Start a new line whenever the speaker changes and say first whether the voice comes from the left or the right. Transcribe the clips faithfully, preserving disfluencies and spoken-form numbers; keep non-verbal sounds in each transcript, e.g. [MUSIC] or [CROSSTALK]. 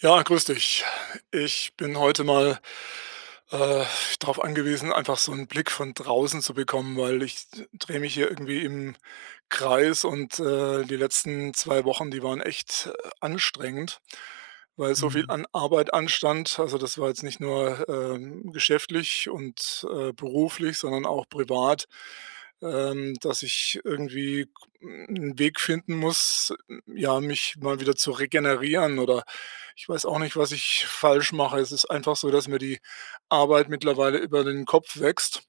right: Ja, grüß dich. Ich bin heute mal äh, darauf angewiesen, einfach so einen Blick von draußen zu bekommen, weil ich drehe mich hier irgendwie im Kreis und, äh, die letzten zwei Wochen, die waren echt, äh, anstrengend, weil so viel
left: Mhm.
right: an Arbeit anstand. Also, das war jetzt nicht nur, ähm, geschäftlich und, äh, beruflich, sondern auch privat, ähm, dass ich irgendwie mm, einen Weg finden muss, ja, mich mal wieder zu regenerieren oder ich weiß auch nicht, was ich falsch mache. Es ist einfach so, dass mir die Arbeit mittlerweile über den Kopf wächst.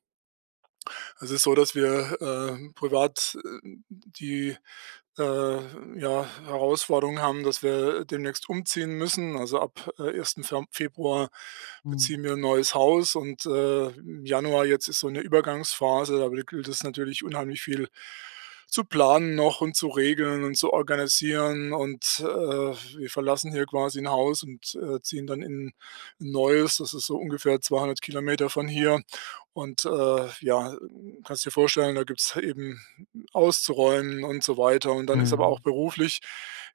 right: Es ist so, dass wir, äh, privat, äh, die äh, ja, Herausforderungen haben, dass wir demnächst umziehen müssen. Also ab äh, ersten. Fe- Februar
left: Mhm.
right: beziehen wir ein neues Haus, und äh, im Januar jetzt ist so eine Übergangsphase. Da gilt es natürlich unheimlich viel zu planen noch und zu regeln und zu organisieren. Und äh, wir verlassen hier quasi ein Haus und äh, ziehen dann in ein neues. Das ist so ungefähr zweihundert Kilometer von hier. Und äh, ja, kannst dir vorstellen, da gibt es eben auszuräumen und so weiter. Und dann ist aber auch
left: Mhm.
right: beruflich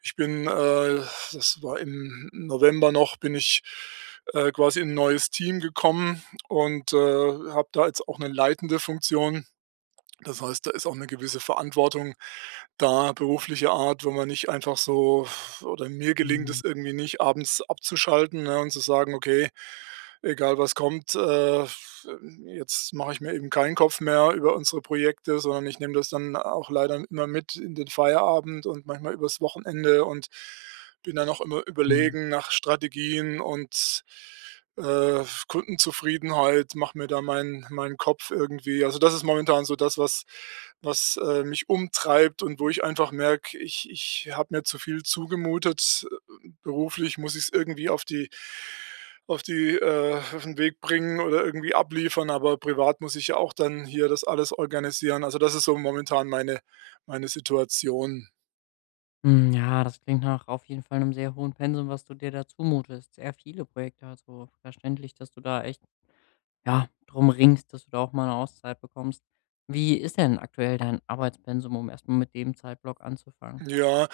right: ich bin, äh, das war im November noch, bin ich äh, quasi in 'n neues Team gekommen und, äh, habe da jetzt auch eine leitende Funktion. Das heißt, da ist auch eine gewisse Verantwortung da beruflicher Art, wenn man nicht einfach so oder mir gelingt es
left: Mhm.
right: irgendwie nicht, abends abzuschalten, ne, und zu sagen: „Okay, egal was kommt, äh, jetzt mache ich mir eben keinen Kopf mehr über unsere Projekte", sondern ich nehme das dann auch leider immer mit in den Feierabend und manchmal übers Wochenende und bin dann auch immer
left: Mhm.
right: überlegen nach Strategien und äh, Kundenzufriedenheit, macht mir da meinen meinen Kopf irgendwie. Also, das ist momentan so das, was was, äh, mich umtreibt und wo ich einfach merke, ich ich habe mir zu viel zugemutet. Beruflich muss ich es irgendwie auf die auf die, äh auf 'n Weg bringen oder irgendwie abliefern, aber privat muss ich ja auch dann hier das alles organisieren. Also, das ist so momentan meine meine Situation.
left: Mhm. Ja, das klingt nach auf jeden Fall einem sehr hohen Pensum, was du dir da zumutest. Sehr viele Projekte, also verständlich, dass du da echt, ja, drum ringst, dass du da auch mal eine Auszeit bekommst. Wie ist denn aktuell dein Arbeitspensum, um erstmal mit dem Zeitblock anzufangen?
right: Ja,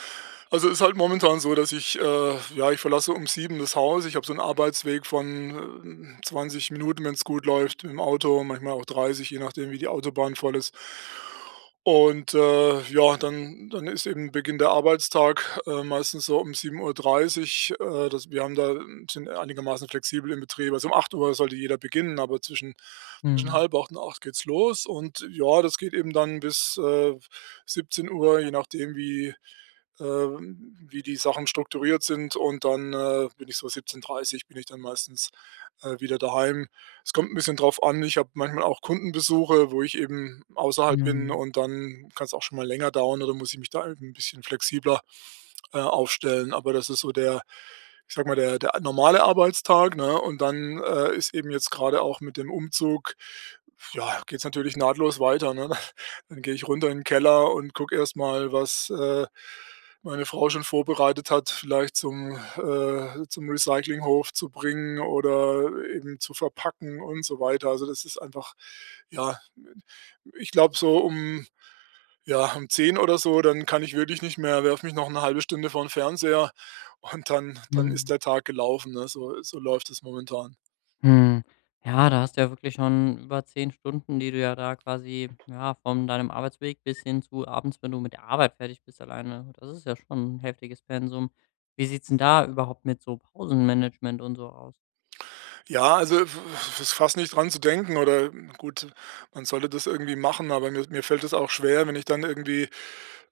right: also ist halt momentan so, dass ich, äh, ja, ich verlasse um sieben das Haus. Ich habe so einen Arbeitsweg von, äh, zwanzig Minuten, wenn es gut läuft, im Auto, manchmal auch dreißig, je nachdem, wie die Autobahn voll ist. Und, äh, ja, dann dann ist eben Beginn der Arbeitstag, äh, meistens so um sieben Uhr dreißig. Äh, das wir haben da sind einigermaßen flexibel im Betrieb. Also, um acht Uhr sollte jeder beginnen, aber zwischen zwischen
left: Mhm.
right: halb acht und acht geht's los, und ja, das geht eben dann bis, äh, siebzehn Uhr, je nachdem, wie äh, wie die Sachen strukturiert sind, und dann, äh, bin ich so siebzehn Uhr dreißig bin ich dann meistens, äh, wieder daheim. Es kommt ein bisschen drauf an. Ich habe manchmal auch Kundenbesuche, wo ich eben außerhalb bin,
left: Mhm.
right: und dann kann es auch schon mal länger dauern oder muss ich mich da eben 'n bisschen flexibler, äh, aufstellen. Aber das ist so der ich sage mal, der der normale Arbeitstag, ne? Und dann, äh, ist eben jetzt gerade auch mit dem Umzug ja, geht es natürlich nahtlos weiter, ne? [LAUGHS] Dann gehe ich runter in den Keller und gucke erstmal, was, äh, meine Frau schon vorbereitet hat, vielleicht zum äh, zum Recyclinghof zu bringen oder eben zu verpacken und so weiter. Also, das ist einfach ja, ich glaube so um ja, um zehn oder so, dann kann ich wirklich nicht mehr Werf mich noch eine halbe Stunde vor den Fernseher, und dann dann ist
left: Mhm.
right: der Tag gelaufen, ne? So so läuft es momentan.
left: Hm. Ja, da hast du ja wirklich schon über zehn Stunden, die du ja da quasi, ja, von deinem Arbeitsweg bis hin zu abends, wenn du mit der Arbeit fertig bist alleine. Das ist ja schon ein heftiges Pensum. Wie sieht's denn da überhaupt mit so Pausenmanagement und so aus?
right: Ja, also f f ist fast nicht dran zu denken oder gut, man sollte das irgendwie machen, aber mir mir fällt es auch schwer, wenn ich dann irgendwie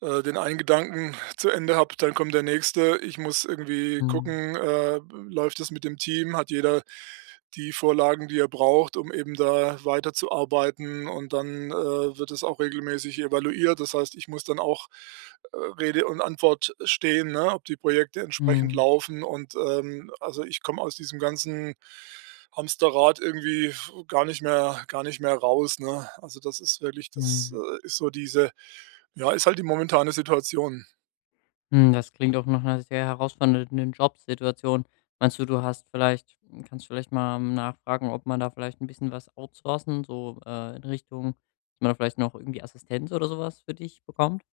right: äh, den einen Gedanken zu Ende habe, dann kommt der nächste. Ich muss irgendwie
left: Mhm.
right: gucken, äh, läuft es mit dem Team? Hat jeder die Vorlagen, die er braucht, um eben da weiterzuarbeiten? Und dann äh, wird es auch regelmäßig evaluiert. Das heißt, ich muss dann auch äh, Rede und Antwort stehen, ne, ob die Projekte entsprechend
left: Mhm.
right: laufen. Und ähm, also ich komme aus diesem ganzen Hamsterrad irgendwie gar nicht mehr, gar nicht mehr raus, ne? Also das ist wirklich, das
left: Mhm.
right: äh, ist so diese ja, ist halt die momentane Situation.
left: Hm, das klingt auch nach 'ner sehr herausfordernden Jobsituation. Meinst du, du hast vielleicht kannst vielleicht mal nachfragen, ob man da vielleicht ein bisschen was outsourcen, so, äh, in Richtung dass man da vielleicht noch irgendwie Assistenz oder sowas für dich bekommt?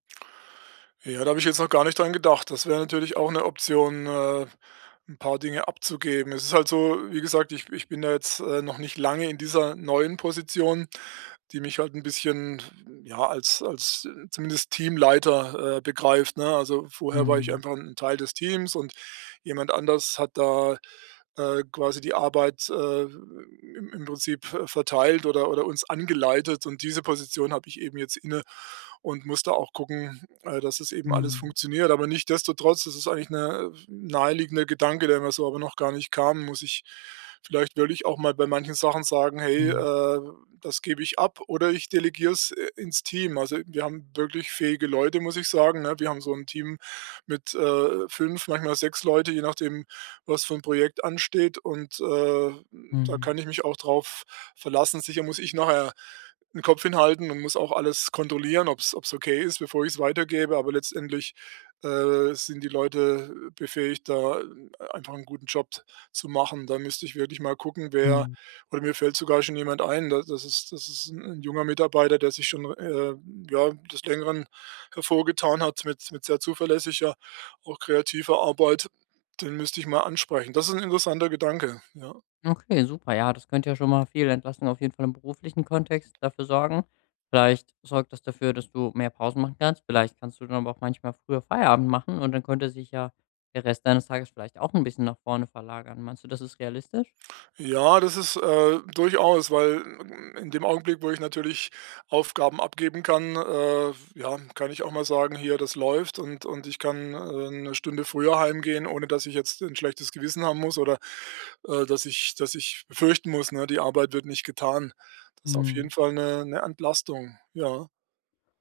right: Ja, da habe ich jetzt noch gar nicht dran gedacht. Das wäre natürlich auch eine Option, äh, 'n paar Dinge abzugeben. Es ist halt so, wie gesagt, ich ich bin da jetzt, äh, noch nicht lange in dieser neuen Position, die mich halt ein bisschen, ja, als als äh, zumindest Teamleiter, äh, begreift, ne? Also, vorher war ich
left: Mhm.
right: einfach ein Teil des Teams und jemand anders hat da äh, quasi die Arbeit, äh, im im Prinzip, äh, verteilt oder oder uns angeleitet, und diese Position habe ich eben jetzt inne und muss da auch gucken, äh, dass das eben alles
left: Mhm.
right: funktioniert. Aber nichtdestotrotz das ist es eigentlich 'ne naheliegender Gedanke, der mir so aber noch gar nicht kam, muss ich vielleicht wirklich auch mal bei manchen Sachen sagen: „Hey,
left: Mhm.
right: äh, das gebe ich ab", oder ich delegiere es, äh, ins Team. Also, wir haben wirklich fähige Leute, muss ich sagen, ne? Wir haben so ein Team mit, äh, fünf, manchmal sechs Leute, je nachdem, was für 'n Projekt ansteht, und, äh, da kann
left: Mhm.
right: ich mich auch drauf verlassen. Sicher muss ich nachher den Kopf hinhalten und muss auch alles kontrollieren, ob es okay ist, bevor ich es weitergebe, aber letztendlich, äh, sind die Leute befähigt, da äh, einfach einen guten Job zu machen. Da müsste ich wirklich mal gucken, wer
left: Mhm.
right: oder mir fällt sogar schon jemand ein, da das ist das ist ein 'n junger Mitarbeiter, der sich schon, äh, ja, des Längeren hervorgetan hat mit mit sehr zuverlässiger, auch kreativer Arbeit. Den müsste ich mal ansprechen. Das ist ein interessanter Gedanke, ja.
left: Okay, super. Ja, das könnte ja schon mal viel Entlastung auf jeden Fall im beruflichen Kontext dafür sorgen. Vielleicht sorgt das dafür, dass du mehr Pausen machen kannst. Vielleicht kannst du dann aber auch manchmal früher Feierabend machen und dann könnte sich ja der Rest deines Tages vielleicht auch ein bisschen nach vorne verlagern. Meinst du, das ist realistisch?
right: Ja, das ist, äh, durchaus, weil, hm, in dem Augenblick, wo ich natürlich Aufgaben abgeben kann, äh, ja, kann ich auch mal sagen: „Hier, das läuft, und und ich kann, äh, 'ne Stunde früher heimgehen, ohne dass ich jetzt ein schlechtes Gewissen haben muss oder, äh, dass ich dass ich befürchten muss, ne, die Arbeit wird nicht getan." Das ist auf jeden
left: Mhm.
right: Fall eine eine Entlastung, ja.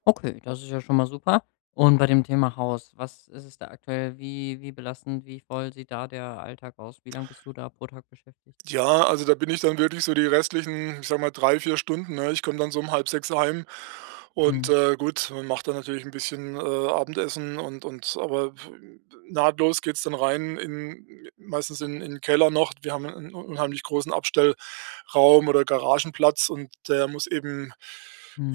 left: Okay, das ist ja schon mal super. Und bei dem Thema Haus, was ist es da aktuell? Wie, wie belastend, wie voll sieht da der Alltag aus? Wie lange bist du da pro Tag beschäftigt?
right: Ja, also da bin ich dann wirklich so die restlichen, ich sag mal, drei vier Stunden, ne? Ich komme dann so um halb sechs heim und,
left: Mhm.
right: äh, gut, man macht dann natürlich ein bisschen, äh, Abendessen und und aber nahtlos geht's dann rein in meistens in in 'n Keller noch. Wir haben einen unheimlich großen Abstellraum oder Garagenplatz, und der muss eben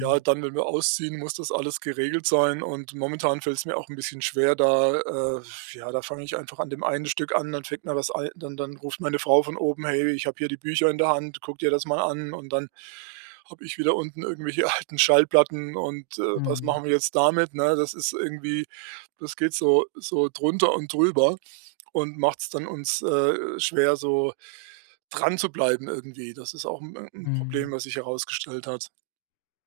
right: ja, dann, wenn wir ausziehen, muss das alles geregelt sein, und momentan fällt es mir auch ein bisschen schwer, da äh, ja, da fange ich einfach an dem einen Stück an, dann fängt mir was ei dann dann ruft meine Frau von oben: „Hey, ich habe hier die Bücher in der Hand, guck dir das mal an." Und dann habe ich wieder unten irgendwelche [LAUGHS] alten Schallplatten und, äh, was
left: Mhm.
right: machen wir jetzt damit, ne? Das ist irgendwie das geht so so drunter und drüber und macht es dann uns, äh, schwer, so dran zu bleiben irgendwie. Das ist auch ein 'n Problem,
left: Mhm.
right: was sich herausgestellt hat.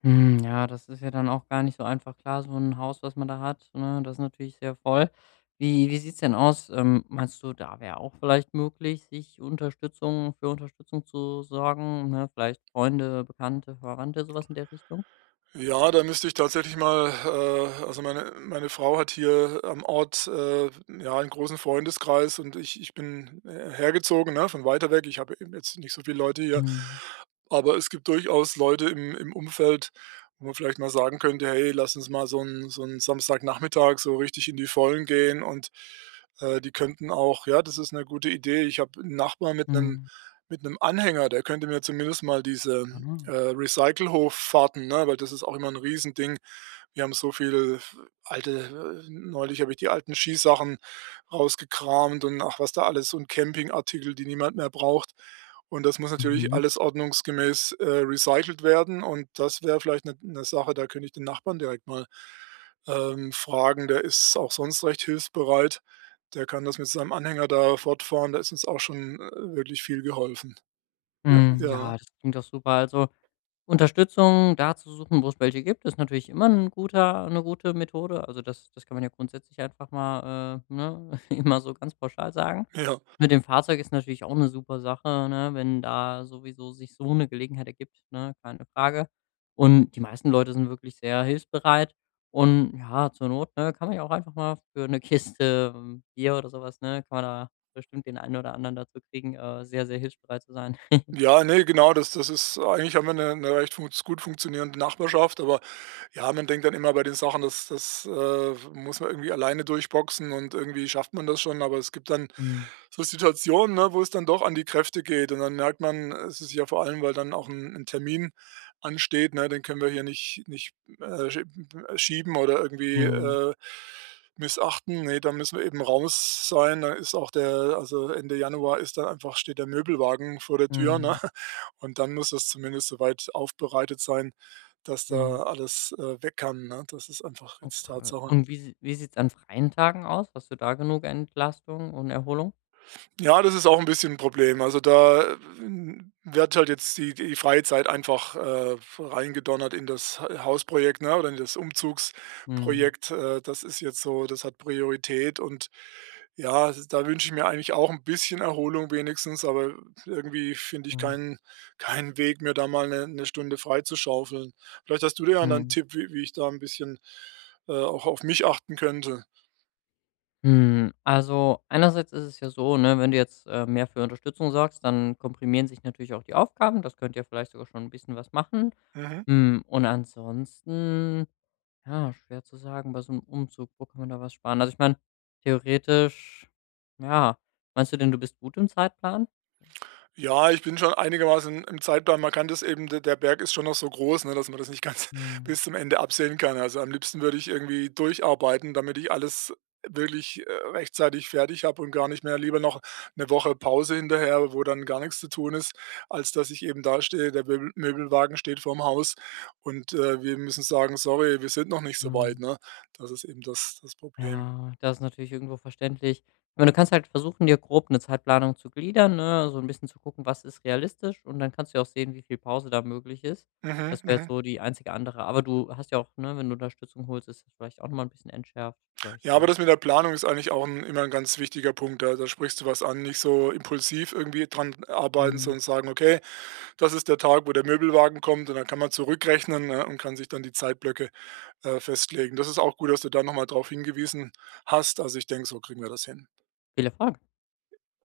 left: Hm, ja, das ist ja dann auch gar nicht so einfach. Klar, so ein Haus, was man da hat, ne, das ist natürlich sehr voll. Wie wie sieht's denn aus? Ähm, meinst du, da wäre auch vielleicht möglich, sich Unterstützung für Unterstützung zu sorgen, ne? Vielleicht Freunde, Bekannte, Verwandte, sowas in der Richtung?
right: Ja, da müsste ich tatsächlich mal äh, also meine meine Frau hat hier am Ort, äh, ja, einen großen Freundeskreis, und ich ich bin, äh, hergezogen, ne, von weiter weg. Ich habe eben jetzt nicht so viele Leute hier,
left: Mhm.
right: aber es gibt durchaus Leute im im Umfeld, wo man vielleicht mal sagen könnte: „Hey, lass uns mal so einen so einen Samstagnachmittag so richtig in die Vollen gehen", und, äh, die könnten auch ja, das ist eine gute Idee. Ich habe 'n Nachbar mit einem
left: Mhm.
right: mit einem Anhänger, der könnte mir zumindest mal diese
left: Ah.
right: äh, Recyclehoffahrten, ne? Weil das ist auch immer ein Riesending. Wir haben so viele alte äh, neulich habe ich die alten Skisachen rausgekramt, und ach, was da alles und Campingartikel, die niemand mehr braucht. Und das muss natürlich
left: Mhm.
right: alles ordnungsgemäß, äh, recycelt werden, und das wäre vielleicht eine Sache, da könnte ich den Nachbarn direkt mal, ähm, fragen. Der ist auch sonst recht hilfsbereit. Der kann das mit seinem Anhänger da fortfahren. Da ist uns auch schon, äh, wirklich viel geholfen. Ja,
left: Mhm, ja,
right: ja,
left: das klingt doch super. Also, Unterstützung da zu suchen, wo es welche gibt, ist natürlich immer 'n guter 'ne gute Methode. Also, das das kann man ja grundsätzlich einfach mal, äh, ne, [LAUGHS] immer so ganz pauschal sagen.
right: ja.
left: Mit dem Fahrzeug ist natürlich auch eine super Sache, ne, wenn da sowieso sich so eine Gelegenheit ergibt, ne, keine Frage. Und die meisten Leute sind wirklich sehr hilfsbereit und ja, zur Not, ne, kann man ja auch einfach mal für eine [LAUGHS] Kiste ähm, Bier oder sowas, ne, kann man da bestimmt den einen oder anderen dazu kriegen, äh, sehr, sehr hilfsbereit zu sein.
right: Ja, ne, genau, das das ist eigentlich haben wir eine 'ne recht funz gut funktionierende Nachbarschaft, aber ja, man denkt dann immer bei den Sachen, das das, äh, muss man irgendwie alleine durchboxen und irgendwie schafft man das schon, aber es gibt dann
left: Mhm.
right: so Situationen, ne, wo es dann doch an die Kräfte geht, und dann merkt man, es ist ja vor allem, weil dann auch ein 'n Termin ansteht, ne, den können wir hier nicht nicht, äh, schie schieben oder irgendwie,
left: Mhm.
right: äh, missachten. Ne, da müssen wir eben raus sein. Da ist auch der also, Ende Januar ist dann einfach steht der Möbelwagen vor der Tür, ne?
left: Mhm.
right: Und dann muss das zumindest soweit aufbereitet sein, dass da
left: Mhm.
right: alles, äh, weg kann, ne? Das ist einfach jetzt
left: Okay.
right: Tatsache.
left: Und wie sie wie sieht's an freien Tagen aus? Hast du da genug Entlastung und Erholung?
right: Ja, das ist auch ein bisschen ein Problem. Also, da, hm, wird halt jetzt die die freie Zeit einfach, äh, reingedonnert in das Ha Hausprojekt, ne, oder in das
left: Mhm.
right: Umzugsprojekt. Äh, das ist jetzt so das hat Priorität und ja, s da wünsche ich mir eigentlich auch ein bisschen Erholung wenigstens, aber irgendwie finde ich
left: Mhm.
right: keinen keinen Weg, mir da mal 'ne 'ne Stunde freizuschaufeln. Vielleicht hast du da ja dann 'n
left: Mhm.
right: Tipp, wie wie ich da ein bisschen, äh, auch auf mich achten könnte.
left: Hm, also, einerseits ist es ja so, ne, wenn du jetzt, äh, mehr für Unterstützung sorgst, dann komprimieren sich natürlich auch die Aufgaben. Das könnt ihr vielleicht sogar schon ein bisschen was machen.
right: Mhm.
left: Hm, und ansonsten, ja, schwer zu sagen bei so einem Umzug, wo kann man da was sparen? Also, ich meine, theoretisch ja, meinst du denn, du bist gut im Zeitplan?
right: Ja, ich bin schon einigermaßen im Zeitplan. Man kann das eben der der Berg ist schon noch so groß, ne, dass man das nicht ganz [LAUGHS]
left: Mhm.
right: bis zum Ende absehen kann. Also, am liebsten würde ich irgendwie durcharbeiten, damit ich alles wirklich, äh, rechtzeitig fertig habe und gar nicht mehr lieber noch eine Woche Pause hinterher, wo dann gar nichts zu tun ist, als dass ich eben da stehe. der Möbel Möbelwagen steht vorm Haus und, äh, wir müssen sagen: „Sorry, wir sind noch nicht so
left: Mhm.
right: weit", ne? Das ist eben das das Problem.
left: Ja, das ist natürlich irgendwo verständlich. Ich meine, du kannst halt versuchen, dir grob eine Zeitplanung zu gliedern, ne, so ein bisschen zu gucken, was ist realistisch und dann kannst du ja auch sehen, wie viel Pause da möglich ist.
right: Mhm,
left: Das wäre
right: mhm.
left: so die einzige andere aber du hast ja auch, ne, wenn du Unterstützung holst, ist das vielleicht auch noch mal 'n bisschen entschärft, vielleicht
right: Ja, aber
left: so.
right: das mit der Planung ist eigentlich auch 'n immer ein ganz wichtiger Punkt. Da da sprichst du was an. Nicht so impulsiv irgendwie dran arbeiten,
left: Mhm.
right: sondern sagen: „Okay, das ist der Tag, wo der Möbelwagen kommt", und dann kann man zurückrechnen, ne, und kann sich dann die Zeitblöcke, äh, festlegen. Das ist auch gut, dass du da nochmal mal drauf hingewiesen hast. Also, ich denke, so kriegen wir das hin.
left: Viel Erfolg.